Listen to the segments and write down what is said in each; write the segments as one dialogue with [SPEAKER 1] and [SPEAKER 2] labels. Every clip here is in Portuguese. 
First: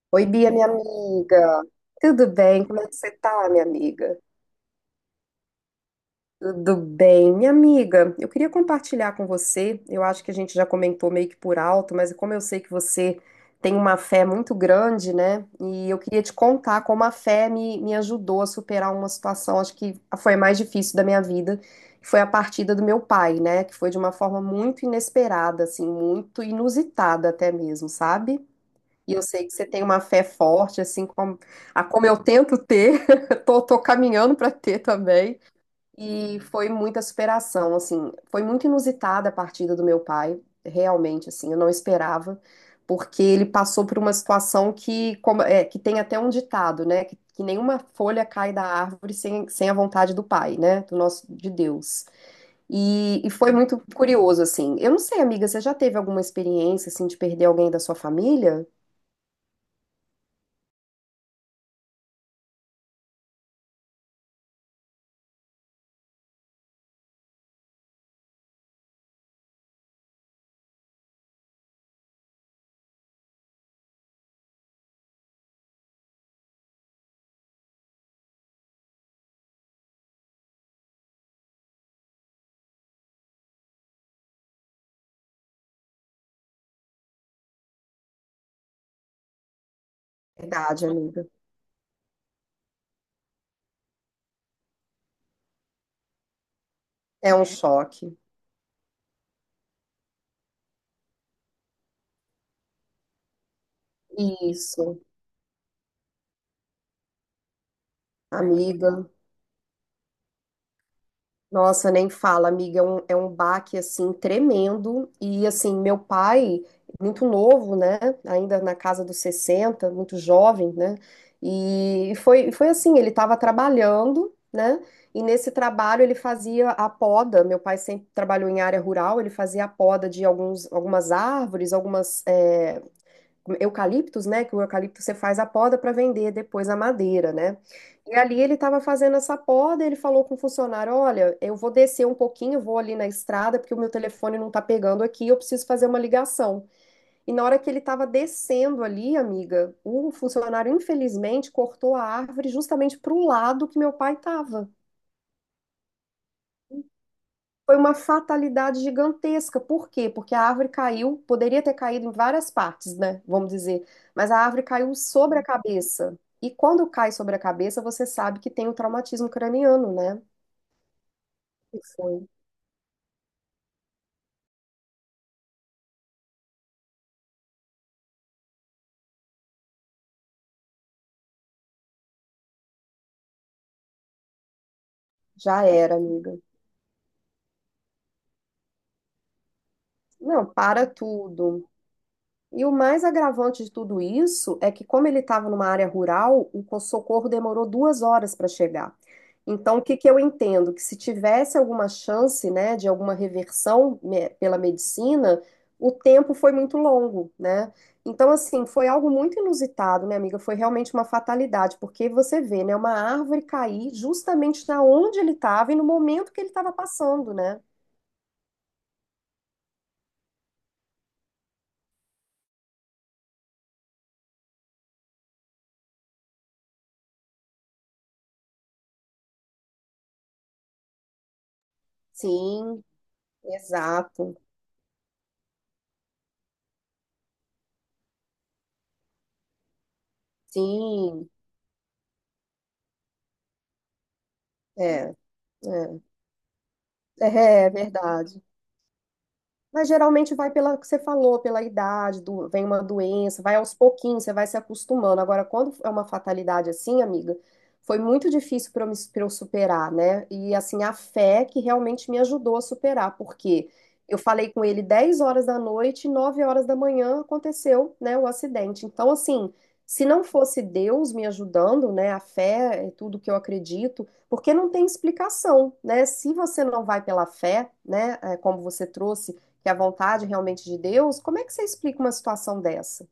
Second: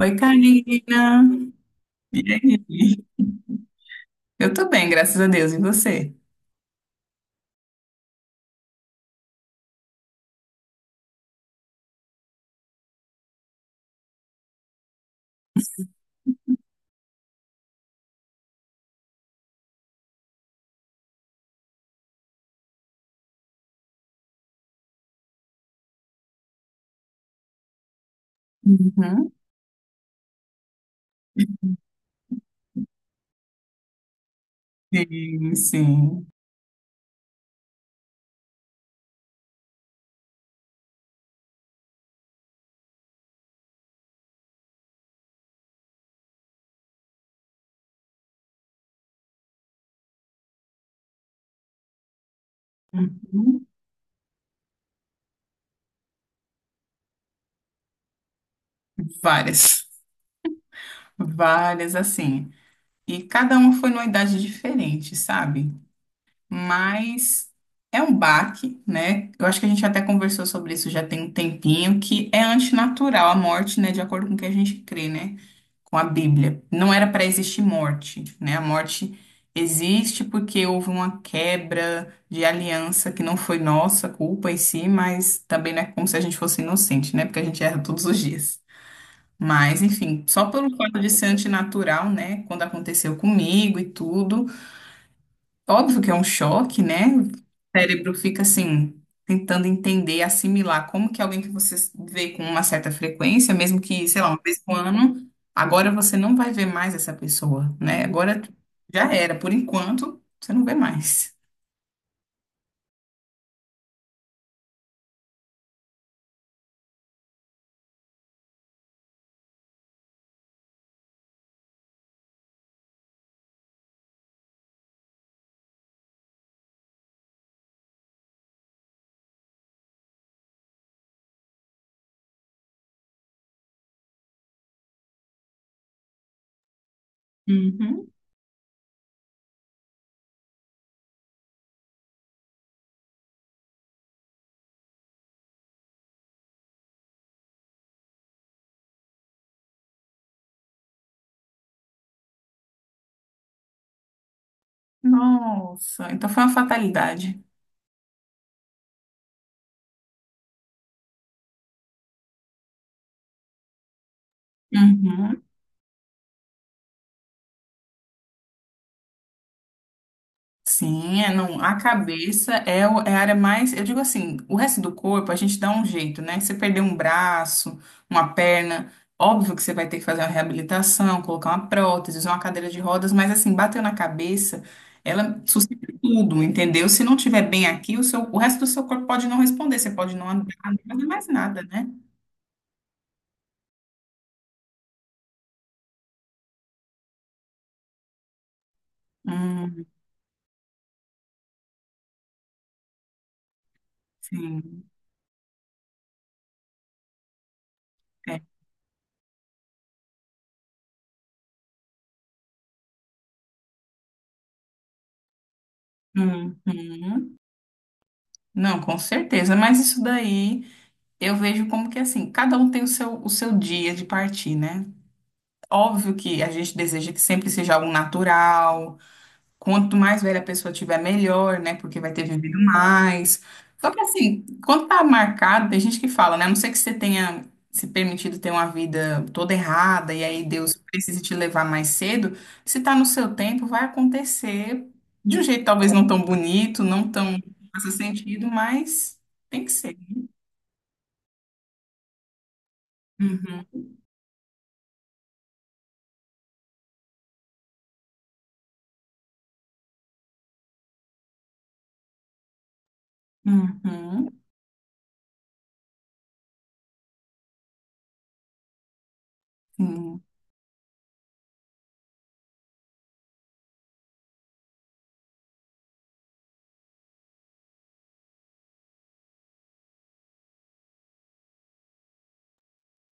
[SPEAKER 1] Oi,
[SPEAKER 2] Oi, Bia, minha
[SPEAKER 1] Karina.
[SPEAKER 2] amiga.
[SPEAKER 1] E
[SPEAKER 2] Tudo bem? Como é que
[SPEAKER 1] aí?
[SPEAKER 2] você tá, minha amiga?
[SPEAKER 1] Eu tô bem, graças a Deus. E você?
[SPEAKER 2] Tudo bem, minha amiga. Eu queria compartilhar com você. Eu acho que a gente já comentou meio que por alto, mas como eu sei que você tem uma fé muito grande, né? E eu queria te contar como a fé me ajudou a superar uma situação, acho que foi a mais difícil da minha vida, que foi a partida do meu pai, né? Que foi de uma forma muito inesperada, assim, muito inusitada até mesmo, sabe? E eu
[SPEAKER 1] Uhum.
[SPEAKER 2] sei que você tem uma fé forte, assim como, a como eu tento ter, tô caminhando para ter também.
[SPEAKER 1] Sim, sim.
[SPEAKER 2] E foi muita superação, assim, foi muito inusitada a partida do meu pai, realmente, assim, eu não esperava, porque ele passou por uma situação que, que, tem até um ditado, né, que nenhuma folha cai da árvore sem a vontade do pai, né, do nosso, de Deus. E foi muito curioso, assim. Eu não sei, amiga, você já teve alguma experiência, assim, de perder alguém da sua família?
[SPEAKER 1] Várias. Várias, assim. E cada uma foi numa idade diferente, sabe? Mas é um baque, né? Eu acho que a gente até conversou sobre isso já tem um tempinho, que é antinatural a morte, né? De acordo com o que a gente crê, né? Com a Bíblia. Não era para existir morte, né? A morte existe porque houve uma quebra de aliança que não foi nossa culpa em si, mas também não é como se a gente fosse inocente, né? Porque a gente erra todos os dias. Mas, enfim, só pelo
[SPEAKER 2] Verdade,
[SPEAKER 1] fato de
[SPEAKER 2] amiga.
[SPEAKER 1] ser antinatural, né? Quando aconteceu comigo e tudo. Óbvio que é um choque, né? O
[SPEAKER 2] É um
[SPEAKER 1] cérebro
[SPEAKER 2] choque.
[SPEAKER 1] fica assim, tentando entender, assimilar como que alguém que você vê com uma certa frequência, mesmo que, sei lá, uma vez por
[SPEAKER 2] Isso,
[SPEAKER 1] ano, agora você não vai ver mais essa pessoa, né? Agora
[SPEAKER 2] amiga.
[SPEAKER 1] já era, por enquanto, você não vê mais.
[SPEAKER 2] Nossa, nem fala, amiga. É um baque, assim, tremendo. E, assim, meu pai, muito novo, né? Ainda na casa dos 60, muito jovem, né? E foi, foi assim: ele estava trabalhando, né? E nesse trabalho ele fazia a poda. Meu pai sempre trabalhou em área rural, ele fazia a poda de algumas árvores, eucaliptos, né? Que o eucalipto você faz a poda para vender depois a madeira, né?
[SPEAKER 1] Uhum.
[SPEAKER 2] E ali ele estava fazendo essa poda, ele falou com o funcionário: Olha, eu vou descer um pouquinho, vou ali na estrada, porque o meu telefone não tá pegando aqui, eu preciso fazer uma ligação. E na hora que ele estava descendo ali, amiga, o funcionário infelizmente cortou a árvore justamente para o lado que meu pai estava.
[SPEAKER 1] Nossa, então foi uma fatalidade.
[SPEAKER 2] Foi uma fatalidade gigantesca. Por quê? Porque a árvore caiu, poderia ter caído em várias partes, né? Vamos dizer. Mas a árvore caiu sobre
[SPEAKER 1] Uhum.
[SPEAKER 2] a cabeça. E quando cai sobre a cabeça, você sabe que tem um traumatismo craniano, né?
[SPEAKER 1] Sim, é, não, a
[SPEAKER 2] E foi.
[SPEAKER 1] cabeça é, é a área mais, eu digo assim, o resto do corpo a gente dá um jeito, né? Você perder um braço, uma perna, óbvio que você vai ter que fazer uma reabilitação, colocar uma prótese, usar uma cadeira de rodas, mas assim, bateu na cabeça, ela
[SPEAKER 2] Já
[SPEAKER 1] suscita
[SPEAKER 2] era, amiga.
[SPEAKER 1] tudo, entendeu? Se não tiver bem aqui, o seu, o resto do seu corpo pode não responder, você pode não andar,
[SPEAKER 2] Não,
[SPEAKER 1] não
[SPEAKER 2] para
[SPEAKER 1] fazer mais nada,
[SPEAKER 2] tudo.
[SPEAKER 1] né?
[SPEAKER 2] E o mais agravante de tudo isso é que, como ele estava numa área rural, o socorro demorou 2 horas para chegar. Então, o
[SPEAKER 1] Hum,
[SPEAKER 2] que que eu entendo? Que se tivesse alguma chance, né, de alguma reversão pela
[SPEAKER 1] sim.
[SPEAKER 2] medicina, o tempo foi muito longo, né? Então,
[SPEAKER 1] É.
[SPEAKER 2] assim, foi algo muito inusitado, minha amiga. Foi realmente uma fatalidade, porque você vê, né, uma árvore cair justamente na onde ele estava e no momento que ele
[SPEAKER 1] Uhum.
[SPEAKER 2] estava passando, né?
[SPEAKER 1] Não, com certeza, mas isso daí. Eu vejo como que assim, cada um tem o seu dia de partir, né? Óbvio que a gente deseja que sempre seja algo natural. Quanto mais velha a pessoa tiver, melhor, né? Porque vai ter vivido
[SPEAKER 2] Sim,
[SPEAKER 1] mais. Só que
[SPEAKER 2] exato.
[SPEAKER 1] assim, quando tá marcado, tem gente que fala, né? A não ser que você tenha se permitido ter uma vida toda errada e aí Deus precise
[SPEAKER 2] Sim,
[SPEAKER 1] te levar mais cedo, se tá no seu tempo, vai acontecer
[SPEAKER 2] é.
[SPEAKER 1] de um jeito talvez
[SPEAKER 2] É.
[SPEAKER 1] não tão bonito, não tão
[SPEAKER 2] É, é
[SPEAKER 1] faça
[SPEAKER 2] verdade.
[SPEAKER 1] sentido, mas tem que
[SPEAKER 2] Mas
[SPEAKER 1] ser.
[SPEAKER 2] geralmente vai pela que você falou, pela idade, vem uma doença, vai
[SPEAKER 1] Uhum,
[SPEAKER 2] aos pouquinhos, você vai se acostumando. Agora, quando é uma fatalidade assim, amiga, foi muito difícil pra eu superar, né? E assim, a fé que realmente me ajudou a superar, porque eu
[SPEAKER 1] uhum.
[SPEAKER 2] falei com ele 10 horas da noite, 9 horas da manhã aconteceu, né, o acidente. Então, assim, se
[SPEAKER 1] Sim.
[SPEAKER 2] não fosse Deus me ajudando, né, a fé é tudo que eu acredito, porque não tem explicação, né? Se você não vai pela fé, né, é, como você trouxe que é a vontade realmente de Deus, como é que você explica uma situação dessa?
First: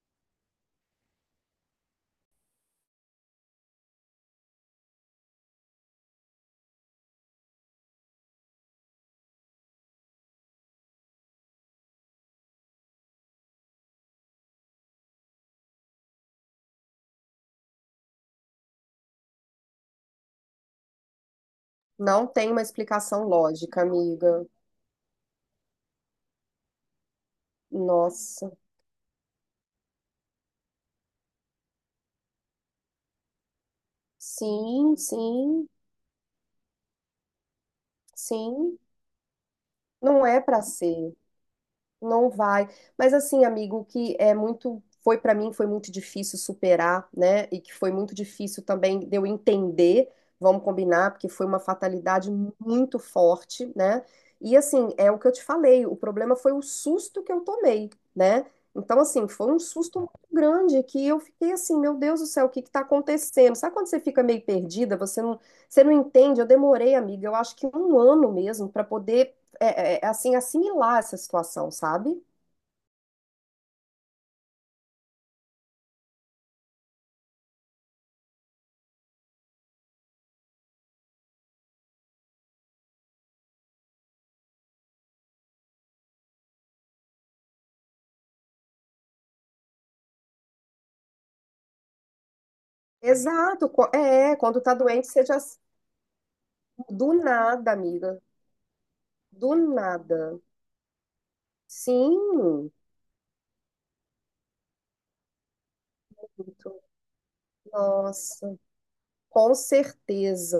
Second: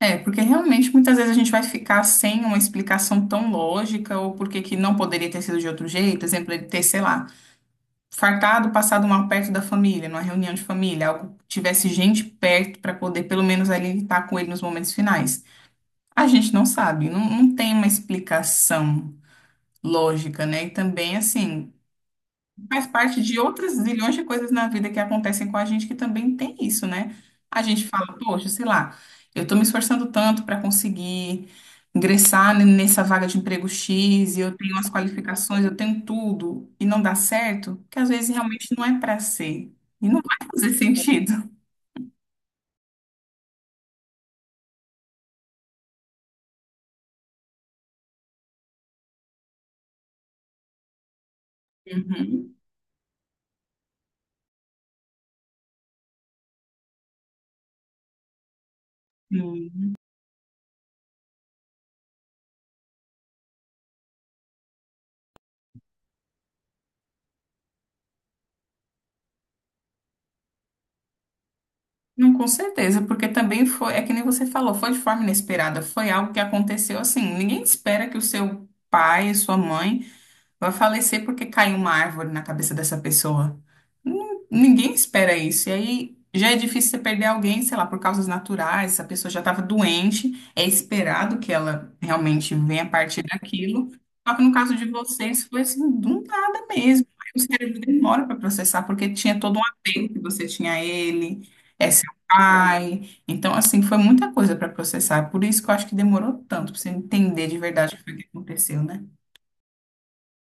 [SPEAKER 1] É, porque realmente muitas vezes a gente vai ficar sem uma explicação tão lógica ou porque que não poderia ter sido de outro jeito. Exemplo, ele ter, sei lá, fartado, passado mal perto da família, numa reunião de família, algo que tivesse gente perto para poder pelo menos ali estar com ele nos momentos finais. A gente não sabe, não, não tem uma explicação lógica, né? E também, assim,
[SPEAKER 2] Não tem uma
[SPEAKER 1] faz parte
[SPEAKER 2] explicação
[SPEAKER 1] de outras
[SPEAKER 2] lógica,
[SPEAKER 1] zilhões de
[SPEAKER 2] amiga.
[SPEAKER 1] coisas na vida que acontecem com a gente que também tem isso, né? A gente fala, poxa,
[SPEAKER 2] Nossa.
[SPEAKER 1] sei lá, eu tô me esforçando tanto para conseguir ingressar nessa vaga de emprego X, e eu tenho as
[SPEAKER 2] Sim,
[SPEAKER 1] qualificações,
[SPEAKER 2] sim,
[SPEAKER 1] eu tenho tudo, e não dá certo, que às vezes realmente
[SPEAKER 2] sim.
[SPEAKER 1] não é para ser. E não
[SPEAKER 2] Não é
[SPEAKER 1] vai
[SPEAKER 2] para
[SPEAKER 1] fazer
[SPEAKER 2] ser.
[SPEAKER 1] sentido.
[SPEAKER 2] Não vai. Mas assim, amigo, o que é muito foi para mim foi muito difícil superar, né? E que foi muito difícil também de eu entender, vamos combinar, porque foi uma fatalidade
[SPEAKER 1] Uhum.
[SPEAKER 2] muito forte, né? E assim, é o que eu te falei, o problema foi o susto que eu tomei, né? Então assim, foi um
[SPEAKER 1] Uhum.
[SPEAKER 2] susto muito grande que eu fiquei assim, meu Deus do céu, o que que tá acontecendo? Sabe quando você fica meio perdida, você não entende? Eu demorei, amiga, eu acho que um ano mesmo para poder assim, assimilar essa situação, sabe?
[SPEAKER 1] Não, com certeza, porque também foi, é que nem você falou, foi de forma inesperada, foi algo que aconteceu assim. Ninguém espera que o seu pai, sua mãe vai falecer porque caiu uma árvore na cabeça dessa pessoa. Ninguém espera isso. E aí já é difícil você perder alguém, sei lá, por causas naturais. Essa pessoa já estava doente, é esperado que ela realmente venha a partir
[SPEAKER 2] Exato,
[SPEAKER 1] daquilo. Só que no
[SPEAKER 2] quando tá
[SPEAKER 1] caso de
[SPEAKER 2] doente, seja
[SPEAKER 1] vocês, foi assim, do nada mesmo.
[SPEAKER 2] do
[SPEAKER 1] Aí o
[SPEAKER 2] nada,
[SPEAKER 1] cérebro
[SPEAKER 2] amiga,
[SPEAKER 1] demora para processar, porque tinha
[SPEAKER 2] do
[SPEAKER 1] todo um apego que
[SPEAKER 2] nada.
[SPEAKER 1] você tinha a ele, é seu
[SPEAKER 2] Sim,
[SPEAKER 1] pai. Então, assim, foi muita coisa para processar. Por isso que eu acho que demorou tanto para você entender de verdade o que foi que
[SPEAKER 2] nossa.
[SPEAKER 1] aconteceu, né?
[SPEAKER 2] Com certeza.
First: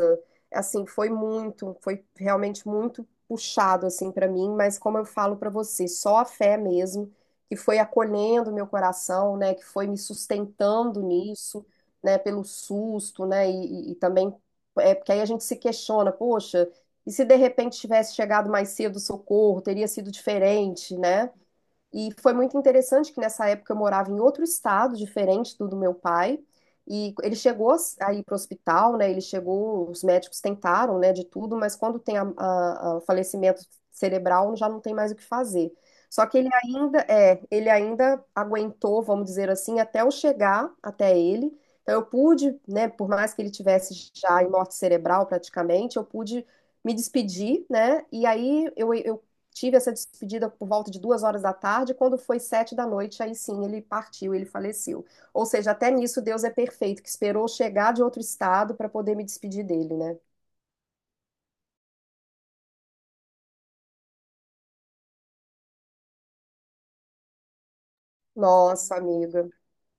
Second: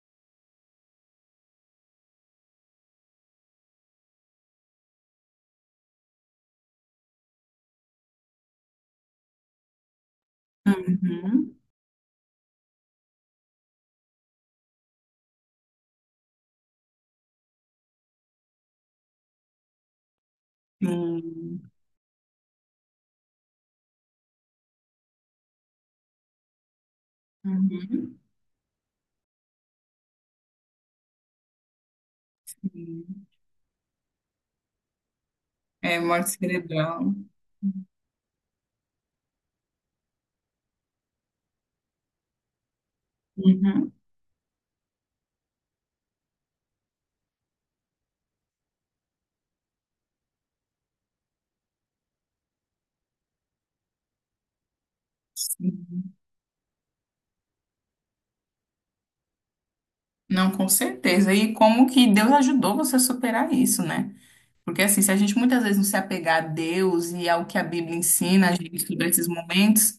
[SPEAKER 2] Assim, foi muito, foi realmente muito puxado assim para mim, mas como eu falo para você, só a fé mesmo que foi acolhendo meu coração, né, que foi me sustentando
[SPEAKER 1] Uhum.
[SPEAKER 2] nisso, né, pelo susto, né, e também é porque aí a gente se questiona, poxa, e se de repente tivesse chegado mais cedo o socorro, teria sido diferente, né?
[SPEAKER 1] Hum,
[SPEAKER 2] E foi muito interessante que nessa época eu morava em outro estado, diferente do meu pai. E ele chegou a
[SPEAKER 1] uhum,
[SPEAKER 2] ir para o hospital, né? Ele chegou, os médicos tentaram, né, de tudo, mas quando tem a, o
[SPEAKER 1] sim.
[SPEAKER 2] falecimento cerebral, já não tem mais o que fazer.
[SPEAKER 1] É,
[SPEAKER 2] Só
[SPEAKER 1] morte
[SPEAKER 2] que ele ainda,
[SPEAKER 1] cerebral.
[SPEAKER 2] é, ele ainda aguentou, vamos dizer assim, até eu chegar até ele. Então eu pude, né, por mais que ele
[SPEAKER 1] Uhum,
[SPEAKER 2] tivesse já em morte cerebral praticamente, eu pude me despedir, né? E aí eu tive essa despedida por volta de 2 horas da tarde, quando foi 7 da noite, aí sim ele partiu, ele faleceu. Ou seja, até
[SPEAKER 1] sim.
[SPEAKER 2] nisso Deus é perfeito, que esperou chegar de outro estado para poder me despedir dele, né?
[SPEAKER 1] Não, com certeza. E como que Deus ajudou você a superar isso, né? Porque assim, se a gente muitas vezes não se apegar a Deus e ao que a Bíblia ensina a gente
[SPEAKER 2] Nossa,
[SPEAKER 1] sobre esses
[SPEAKER 2] amiga,
[SPEAKER 1] momentos,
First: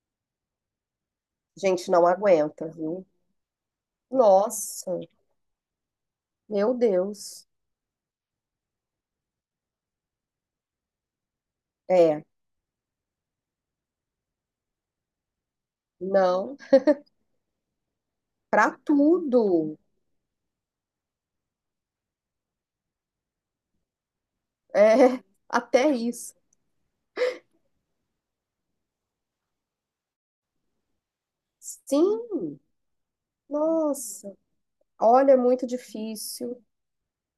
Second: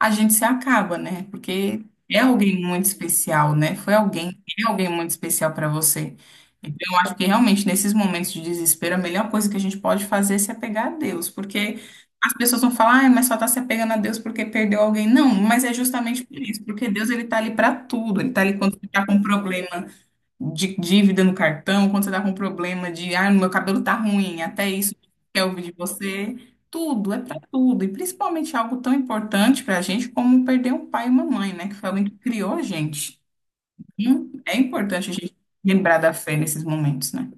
[SPEAKER 1] a gente se acaba, né? Porque
[SPEAKER 2] gente não
[SPEAKER 1] é alguém
[SPEAKER 2] aguenta,
[SPEAKER 1] muito
[SPEAKER 2] viu?
[SPEAKER 1] especial, né? Foi alguém, é alguém
[SPEAKER 2] Nossa,
[SPEAKER 1] muito especial para você.
[SPEAKER 2] meu
[SPEAKER 1] Então, eu acho que
[SPEAKER 2] Deus.
[SPEAKER 1] realmente nesses momentos de desespero, a melhor coisa que a gente pode fazer é se apegar a Deus, porque
[SPEAKER 2] É,
[SPEAKER 1] as pessoas vão falar, ah, mas só tá se apegando a Deus porque perdeu alguém. Não, mas é justamente por
[SPEAKER 2] não,
[SPEAKER 1] isso, porque Deus ele tá ali para tudo, ele tá ali quando
[SPEAKER 2] para
[SPEAKER 1] você tá com
[SPEAKER 2] tudo.
[SPEAKER 1] problema de dívida no cartão, quando você tá com problema de, ah, meu cabelo tá ruim, até isso
[SPEAKER 2] É,
[SPEAKER 1] quer ouvir de
[SPEAKER 2] até
[SPEAKER 1] você.
[SPEAKER 2] isso.
[SPEAKER 1] Tudo, é pra tudo. E principalmente algo tão importante pra gente como perder um pai e uma mãe, né? Que foi alguém que criou
[SPEAKER 2] Sim,
[SPEAKER 1] a gente.
[SPEAKER 2] nossa,
[SPEAKER 1] É importante a
[SPEAKER 2] olha,
[SPEAKER 1] gente
[SPEAKER 2] é muito
[SPEAKER 1] lembrar da fé
[SPEAKER 2] difícil.
[SPEAKER 1] nesses momentos, né?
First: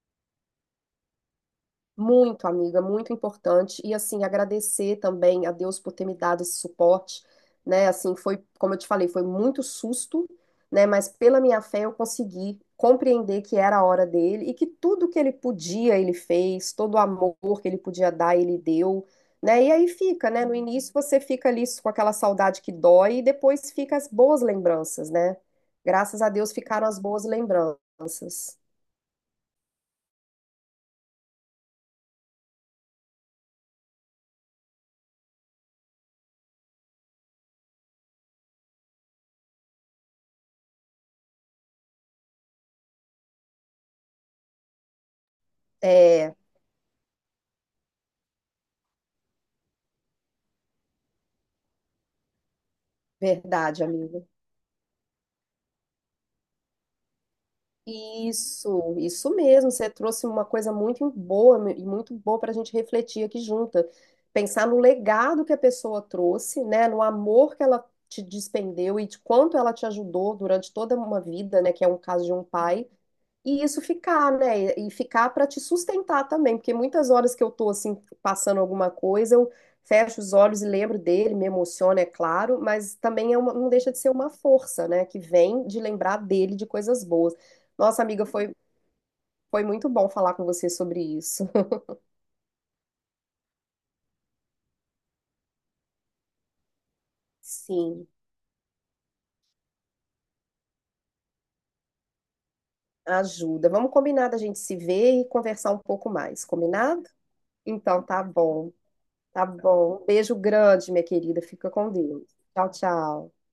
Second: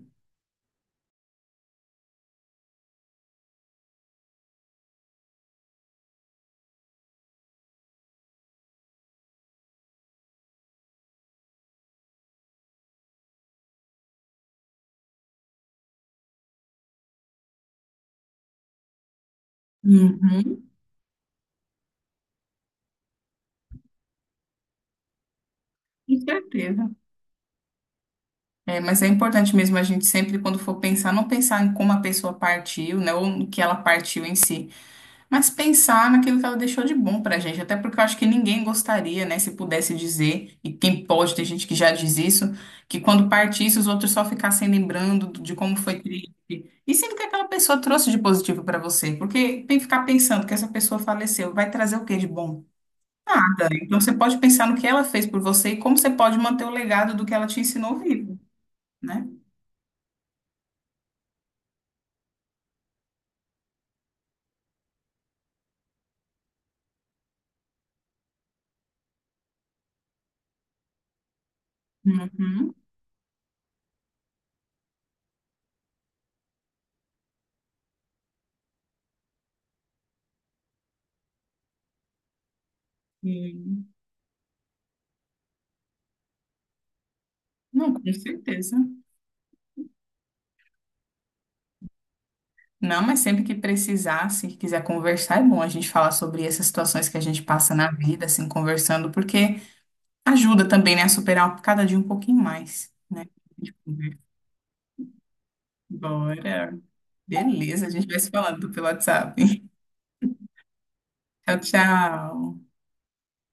[SPEAKER 2] Muito, amiga, muito importante. E assim, agradecer também a Deus por ter me dado esse suporte, né? Assim, foi, como eu te falei, foi muito susto, né? Mas pela minha fé eu consegui compreender que era a hora dele e que tudo que ele podia, ele fez, todo o amor que ele podia dar, ele deu, né? E aí fica, né? No
[SPEAKER 1] Uhum,
[SPEAKER 2] início você fica ali com aquela saudade que dói e depois fica as boas lembranças, né?
[SPEAKER 1] com
[SPEAKER 2] Graças a Deus ficaram
[SPEAKER 1] certeza.
[SPEAKER 2] as boas lembranças.
[SPEAKER 1] É, mas é importante mesmo a gente sempre, quando for pensar, não pensar em como a pessoa partiu, né? Ou no que ela partiu em si. Mas pensar naquilo que ela deixou de bom pra gente, até porque eu acho que ninguém gostaria, né, se pudesse dizer, e quem pode, tem gente que já diz isso, que quando partisse os outros só ficassem lembrando de como foi triste.
[SPEAKER 2] É
[SPEAKER 1] E sendo que aquela pessoa trouxe de positivo pra você, porque tem que ficar pensando que essa pessoa faleceu, vai trazer o que de bom? Nada.
[SPEAKER 2] verdade,
[SPEAKER 1] Então você
[SPEAKER 2] amiga.
[SPEAKER 1] pode pensar no que ela fez por você e como você pode manter o legado do que ela te ensinou vivo,
[SPEAKER 2] Isso
[SPEAKER 1] né?
[SPEAKER 2] mesmo. Você trouxe uma coisa muito boa e muito boa para a gente refletir aqui junta. Pensar no legado que a pessoa trouxe, né? No amor que ela te despendeu e de quanto ela te ajudou durante toda uma vida, né? Que é um caso de um
[SPEAKER 1] Uhum.
[SPEAKER 2] pai. E isso ficar, né? E ficar para te sustentar também, porque muitas horas que eu tô assim passando alguma coisa, eu fecho os olhos e lembro dele, me emociona, é claro, mas também é não
[SPEAKER 1] Sim.
[SPEAKER 2] deixa de ser uma força, né? Que vem de lembrar dele de coisas boas.
[SPEAKER 1] Não,
[SPEAKER 2] Nossa,
[SPEAKER 1] com
[SPEAKER 2] amiga, foi,
[SPEAKER 1] certeza.
[SPEAKER 2] foi muito bom falar com você sobre isso.
[SPEAKER 1] Não, mas sempre que precisar, se quiser conversar, é bom a gente falar sobre essas situações que a gente passa na
[SPEAKER 2] Sim,
[SPEAKER 1] vida, assim, conversando, porque ajuda também, né, a superar cada dia um pouquinho mais, né? A
[SPEAKER 2] ajuda.
[SPEAKER 1] gente
[SPEAKER 2] Vamos
[SPEAKER 1] conversa.
[SPEAKER 2] combinar da gente se ver e conversar um pouco mais,
[SPEAKER 1] Bora.
[SPEAKER 2] combinado?
[SPEAKER 1] Beleza, a
[SPEAKER 2] Então
[SPEAKER 1] gente vai
[SPEAKER 2] tá
[SPEAKER 1] se
[SPEAKER 2] bom,
[SPEAKER 1] falando pelo WhatsApp.
[SPEAKER 2] tá bom. Beijo grande, minha querida.
[SPEAKER 1] Tchau,
[SPEAKER 2] Fica com Deus. Tchau,
[SPEAKER 1] tchau.
[SPEAKER 2] tchau.